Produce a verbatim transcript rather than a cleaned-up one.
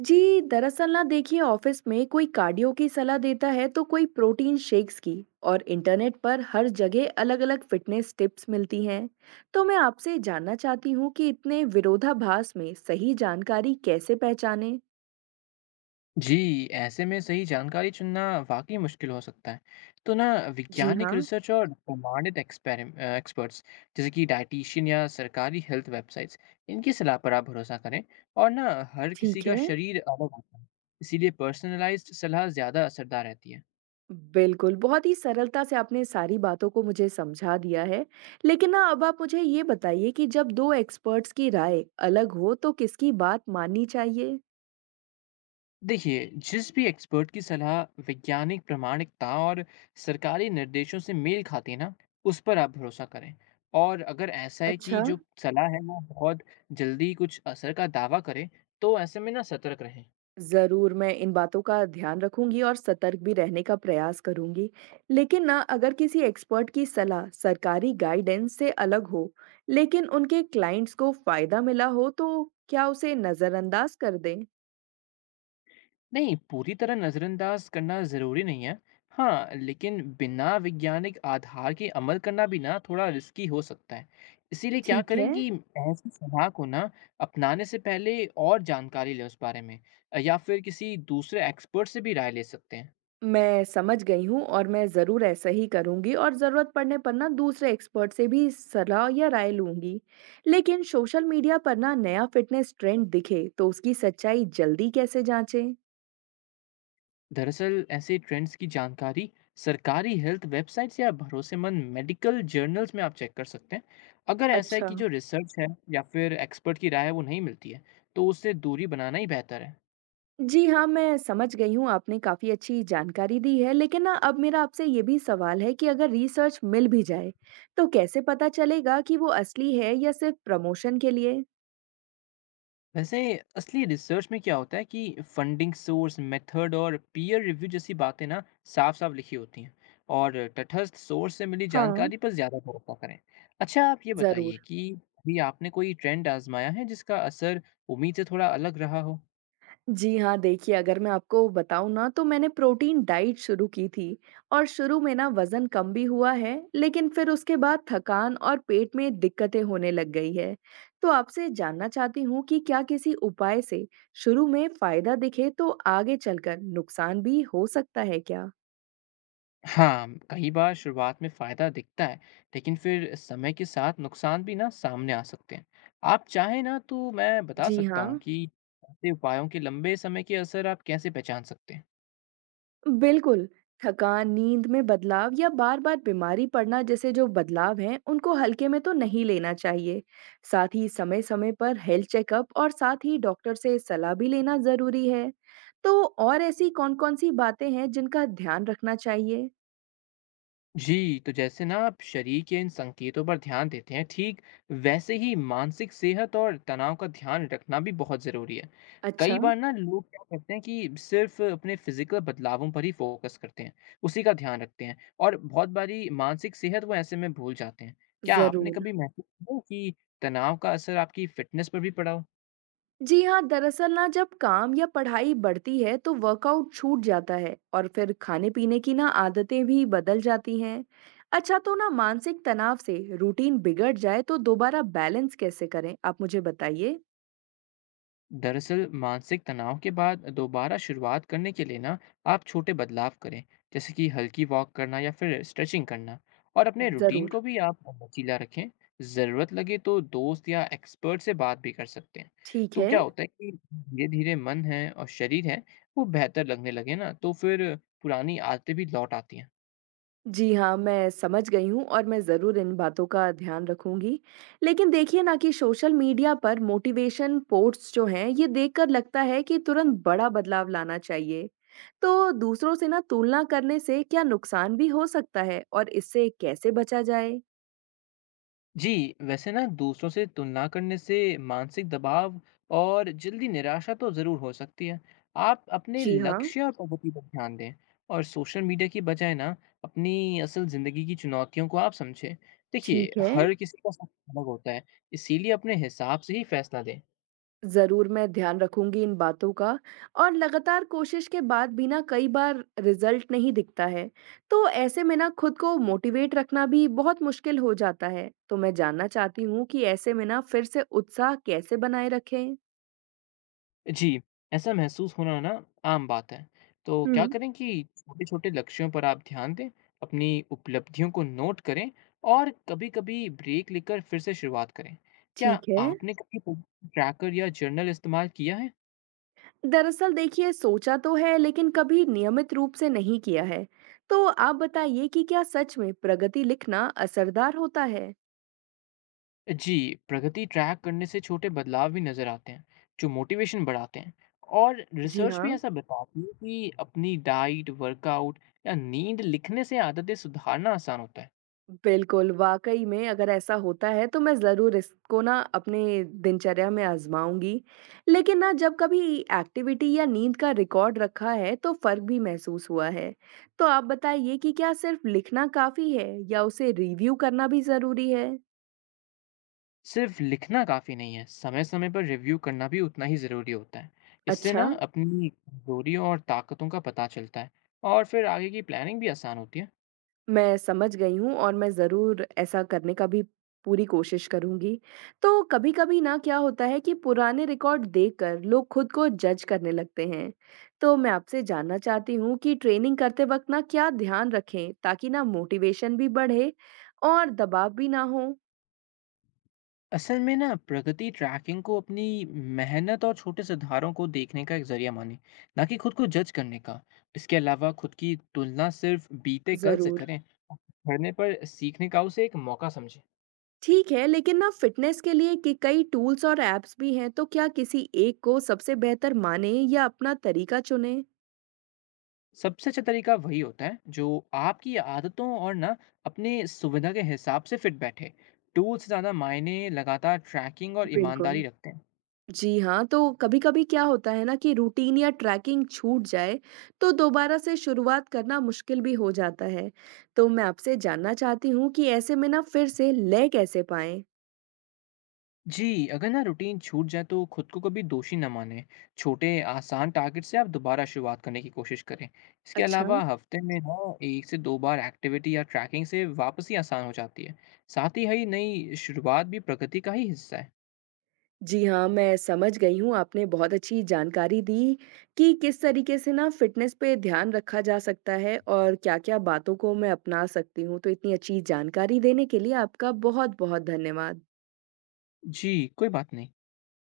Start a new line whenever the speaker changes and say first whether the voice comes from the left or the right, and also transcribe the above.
right: जी, दरअसल ना देखिए ऑफिस में कोई कार्डियो की सलाह देता है तो कोई प्रोटीन शेक्स की और इंटरनेट पर हर जगह अलग-अलग फिटनेस टिप्स मिलती हैं। तो मैं आपसे जानना चाहती हूँ कि इतने विरोधाभास में सही जानकारी कैसे पहचानें?
left: जी, ऐसे में सही जानकारी चुनना वाक़ई मुश्किल हो सकता है। तो ना,
right: जी
left: वैज्ञानिक
right: हाँ।
left: रिसर्च और प्रमाणित एक्सपेरिम अ, एक्सपर्ट्स जैसे कि डायटीशियन या सरकारी हेल्थ वेबसाइट्स, इनकी सलाह पर आप भरोसा करें। और ना, हर किसी
right: ठीक
left: का
right: है।
left: शरीर अलग होता है, इसीलिए पर्सनलाइज़्ड सलाह ज़्यादा असरदार रहती है।
right: बिल्कुल, बहुत ही सरलता से आपने सारी बातों को मुझे समझा दिया है। लेकिन ना अब आप मुझे ये बताइए कि जब दो एक्सपर्ट्स की राय अलग हो तो किसकी बात माननी चाहिए?
left: देखिए, जिस भी एक्सपर्ट की सलाह वैज्ञानिक प्रामाणिकता और सरकारी निर्देशों से मेल खाती है ना, उस पर आप भरोसा करें। और अगर ऐसा है कि
right: अच्छा।
left: जो सलाह है वो बहुत जल्दी कुछ असर का दावा करे, तो ऐसे में ना सतर्क रहें।
right: ज़रूर, मैं इन बातों का ध्यान रखूँगी और सतर्क भी रहने का प्रयास करूँगी। लेकिन ना अगर किसी एक्सपर्ट की सलाह सरकारी गाइडेंस से अलग हो, लेकिन उनके क्लाइंट्स को फ़ायदा मिला हो, तो क्या उसे नज़रअंदाज कर दें?
left: नहीं, पूरी तरह नज़रअंदाज करना ज़रूरी नहीं है। हाँ, लेकिन बिना वैज्ञानिक आधार के अमल करना भी ना थोड़ा रिस्की हो सकता है। इसीलिए क्या
right: ठीक
left: करें
right: है,
left: कि ऐसी सलाह को ना अपनाने से पहले और जानकारी लें उस बारे में, या फिर किसी दूसरे एक्सपर्ट से भी राय ले सकते हैं।
right: मैं समझ गई हूँ और मैं ज़रूर ऐसा ही करूँगी और ज़रूरत पड़ने पर ना दूसरे एक्सपर्ट से भी सलाह या राय लूँगी। लेकिन सोशल मीडिया पर ना नया फ़िटनेस ट्रेंड दिखे, तो उसकी सच्चाई जल्दी कैसे जाँचें?
left: दरअसल, ऐसे ट्रेंड्स की जानकारी सरकारी हेल्थ वेबसाइट्स या भरोसेमंद मेडिकल जर्नल्स में आप चेक कर सकते हैं। अगर ऐसा है
right: अच्छा।
left: कि जो रिसर्च है या फिर एक्सपर्ट की राय है वो नहीं मिलती है, तो उससे दूरी बनाना ही बेहतर है।
right: जी हाँ, मैं समझ गई हूँ, आपने काफ़ी अच्छी जानकारी दी है, लेकिन ना अब मेरा आपसे ये भी सवाल है कि अगर रिसर्च मिल भी जाए, तो कैसे पता चलेगा कि वो असली है या सिर्फ प्रमोशन के लिए?
left: वैसे, असली रिसर्च में क्या होता है कि फंडिंग सोर्स, मेथड और पीयर रिव्यू जैसी बातें ना साफ साफ लिखी होती हैं, और तटस्थ सोर्स से मिली
right: हाँ।
left: जानकारी पर ज़्यादा भरोसा करें। अच्छा, आप ये बताइए
right: ज़रूर।
left: कि अभी आपने कोई ट्रेंड आजमाया है जिसका असर उम्मीद से थोड़ा अलग रहा हो?
right: जी हाँ, देखिए अगर मैं आपको बताऊँ ना तो मैंने प्रोटीन डाइट शुरू की थी और शुरू में ना वज़न कम भी हुआ है, लेकिन फिर उसके बाद थकान और पेट में दिक्कतें होने लग गई है। तो आपसे जानना चाहती हूँ कि क्या किसी उपाय से शुरू में फ़ायदा दिखे तो आगे चलकर नुकसान भी हो सकता है क्या?
left: हाँ, कई बार शुरुआत में फ़ायदा दिखता है, लेकिन फिर समय के साथ नुकसान भी ना सामने आ सकते हैं। आप चाहें ना तो मैं बता
right: जी
left: सकता हूँ
right: हाँ।
left: कि ऐसे उपायों के लंबे समय के असर आप कैसे पहचान सकते हैं।
right: बिल्कुल, थकान, नींद में बदलाव या बार बार बीमारी पड़ना जैसे जो बदलाव हैं उनको हल्के में तो नहीं लेना चाहिए। साथ ही समय समय पर हेल्थ चेकअप और साथ ही डॉक्टर से सलाह भी लेना जरूरी है। तो और ऐसी कौन कौन सी बातें हैं जिनका ध्यान रखना चाहिए?
left: जी, तो जैसे ना आप शरीर के इन संकेतों पर ध्यान देते हैं, ठीक वैसे ही मानसिक सेहत और तनाव का ध्यान रखना भी बहुत ज़रूरी है। कई
right: अच्छा।
left: बार ना लोग क्या करते हैं कि सिर्फ़ अपने फ़िज़िकल बदलावों पर ही फ़ोकस करते हैं, उसी का ध्यान रखते हैं, और बहुत बारी मानसिक सेहत वो ऐसे में भूल जाते हैं। क्या आपने
right: जरूर।
left: कभी महसूस किया कि तनाव का असर आपकी फ़िटनेस पर भी पड़ा हो?
right: जी हाँ, दरअसल ना जब काम या पढ़ाई बढ़ती है तो वर्कआउट छूट जाता है और फिर खाने पीने की ना आदतें भी बदल जाती हैं। अच्छा, तो ना मानसिक तनाव से रूटीन बिगड़ जाए तो दोबारा बैलेंस कैसे करें, आप मुझे बताइए।
left: दरअसल, मानसिक तनाव के बाद दोबारा शुरुआत करने के लिए ना आप छोटे बदलाव करें, जैसे कि हल्की वॉक करना या फिर स्ट्रेचिंग करना, और अपने रूटीन
right: जरूर।
left: को भी आप लचीला रखें। ज़रूरत लगे तो दोस्त या एक्सपर्ट से बात भी कर सकते हैं।
right: ठीक
left: तो
right: है।
left: क्या होता है कि धीरे धीरे मन है और शरीर है वो बेहतर लगने लगे ना, तो फिर पुरानी आदतें भी लौट आती हैं।
right: जी हाँ, मैं समझ गई हूँ और मैं ज़रूर इन बातों का ध्यान रखूँगी। लेकिन देखिए ना कि सोशल मीडिया पर मोटिवेशन पोस्ट्स जो हैं, ये देखकर लगता है कि तुरंत बड़ा बदलाव लाना चाहिए। तो दूसरों से ना तुलना करने से क्या नुकसान भी हो सकता है और इससे कैसे बचा जाए?
left: जी, वैसे ना दूसरों से तुलना करने से मानसिक दबाव और जल्दी निराशा तो ज़रूर हो सकती है। आप अपने
right: जी हाँ।
left: लक्ष्य और प्रगति पर ध्यान दें, और सोशल मीडिया की बजाय ना अपनी असल ज़िंदगी की चुनौतियों को आप समझें। देखिए,
right: ठीक है।
left: हर किसी का सफ़र अलग होता है, इसीलिए अपने हिसाब से ही फैसला दें।
right: ज़रूर, मैं ध्यान रखूँगी इन बातों का। और लगातार कोशिश के बाद भी ना कई बार रिज़ल्ट नहीं दिखता है, तो ऐसे में ना खुद को मोटिवेट रखना भी बहुत मुश्किल हो जाता है। तो मैं जानना चाहती हूँ कि ऐसे में ना फिर से उत्साह कैसे बनाए रखें?
left: जी, ऐसा महसूस होना ना आम बात है। तो
right: हुँ।
left: क्या करें कि छोटे-छोटे लक्ष्यों पर आप ध्यान दें, अपनी उपलब्धियों को नोट करें, और कभी-कभी ब्रेक लेकर फिर से शुरुआत करें। क्या
right: ठीक है।
left: आपने कभी ट्रैकर या जर्नल इस्तेमाल किया है?
right: दरअसल देखिए, सोचा तो है लेकिन कभी नियमित रूप से नहीं किया है। तो आप बताइए कि क्या सच में प्रगति लिखना असरदार होता है?
left: जी, प्रगति ट्रैक करने से छोटे बदलाव भी नज़र आते हैं, जो मोटिवेशन बढ़ाते हैं। और
right: जी
left: रिसर्च भी
right: हाँ।
left: ऐसा बताती है कि अपनी डाइट, वर्कआउट या नींद लिखने से आदतें सुधारना आसान होता है।
right: बिल्कुल, वाक़ई में अगर ऐसा होता है तो मैं ज़रूर इसको ना अपने दिनचर्या में आज़माऊँगी। लेकिन ना जब कभी एक्टिविटी या नींद का रिकॉर्ड रखा है तो फ़र्क भी महसूस हुआ है। तो आप बताइए कि क्या सिर्फ़ लिखना काफ़ी है या उसे रिव्यू करना भी ज़रूरी है?
left: सिर्फ लिखना काफ़ी नहीं है, समय-समय पर रिव्यू करना भी उतना ही ज़रूरी होता है। इससे ना
right: अच्छा।
left: अपनी कमज़ोरियों और ताकतों का पता चलता है, और फिर आगे की प्लानिंग भी आसान होती है।
right: मैं समझ गई हूँ और मैं ज़रूर ऐसा करने का भी पूरी कोशिश करूँगी। तो कभी-कभी ना क्या होता है कि पुराने रिकॉर्ड देखकर लोग खुद को जज करने लगते हैं। तो मैं आपसे जानना चाहती हूँ कि ट्रेनिंग करते वक़्त ना क्या ध्यान रखें ताकि ना मोटिवेशन भी बढ़े और दबाव भी ना हो?
left: असल में ना प्रगति ट्रैकिंग को अपनी मेहनत और छोटे सुधारों को देखने का एक ज़रिया मानें, ना कि खुद को जज करने का। इसके अलावा, खुद की तुलना सिर्फ बीते कल से
right: ज़रूर।
left: करें, करने पर सीखने का उसे एक मौका समझें।
right: ठीक है, लेकिन ना फ़िटनेस के लिए कि कई टूल्स और ऐप्स भी हैं, तो क्या किसी एक को सबसे बेहतर मानें या अपना तरीका चुनें?
left: सबसे अच्छा तरीका वही होता है जो आपकी आदतों और ना अपने सुविधा के हिसाब से फिट बैठे। टूल से ज़्यादा मायने लगातार ट्रैकिंग और ईमानदारी
right: बिल्कुल।
left: रखते हैं।
right: जी हाँ, तो कभी-कभी क्या होता है ना कि रूटीन या ट्रैकिंग छूट जाए, तो दोबारा से शुरुआत करना मुश्किल भी हो जाता है। तो मैं आपसे जानना चाहती हूँ कि ऐसे में ना फिर से लय कैसे पाएँ?
left: जी, अगर ना रूटीन छूट जाए तो खुद को कभी दोषी न माने। छोटे आसान टारगेट से आप दोबारा शुरुआत करने की कोशिश करें। इसके
right: अच्छा।
left: अलावा, हफ्ते में ना एक से दो बार एक्टिविटी या ट्रैकिंग से वापसी आसान हो जाती है। साथ ही, हई नई शुरुआत भी प्रगति का ही हिस्सा है।
right: जी हाँ, मैं समझ गई हूँ, आपने बहुत अच्छी जानकारी दी कि किस तरीके से ना फ़िटनेस पे ध्यान रखा जा सकता है और क्या-क्या बातों को मैं अपना सकती हूँ। तो इतनी अच्छी जानकारी देने के लिए आपका बहुत-बहुत धन्यवाद।
left: जी, कोई बात नहीं।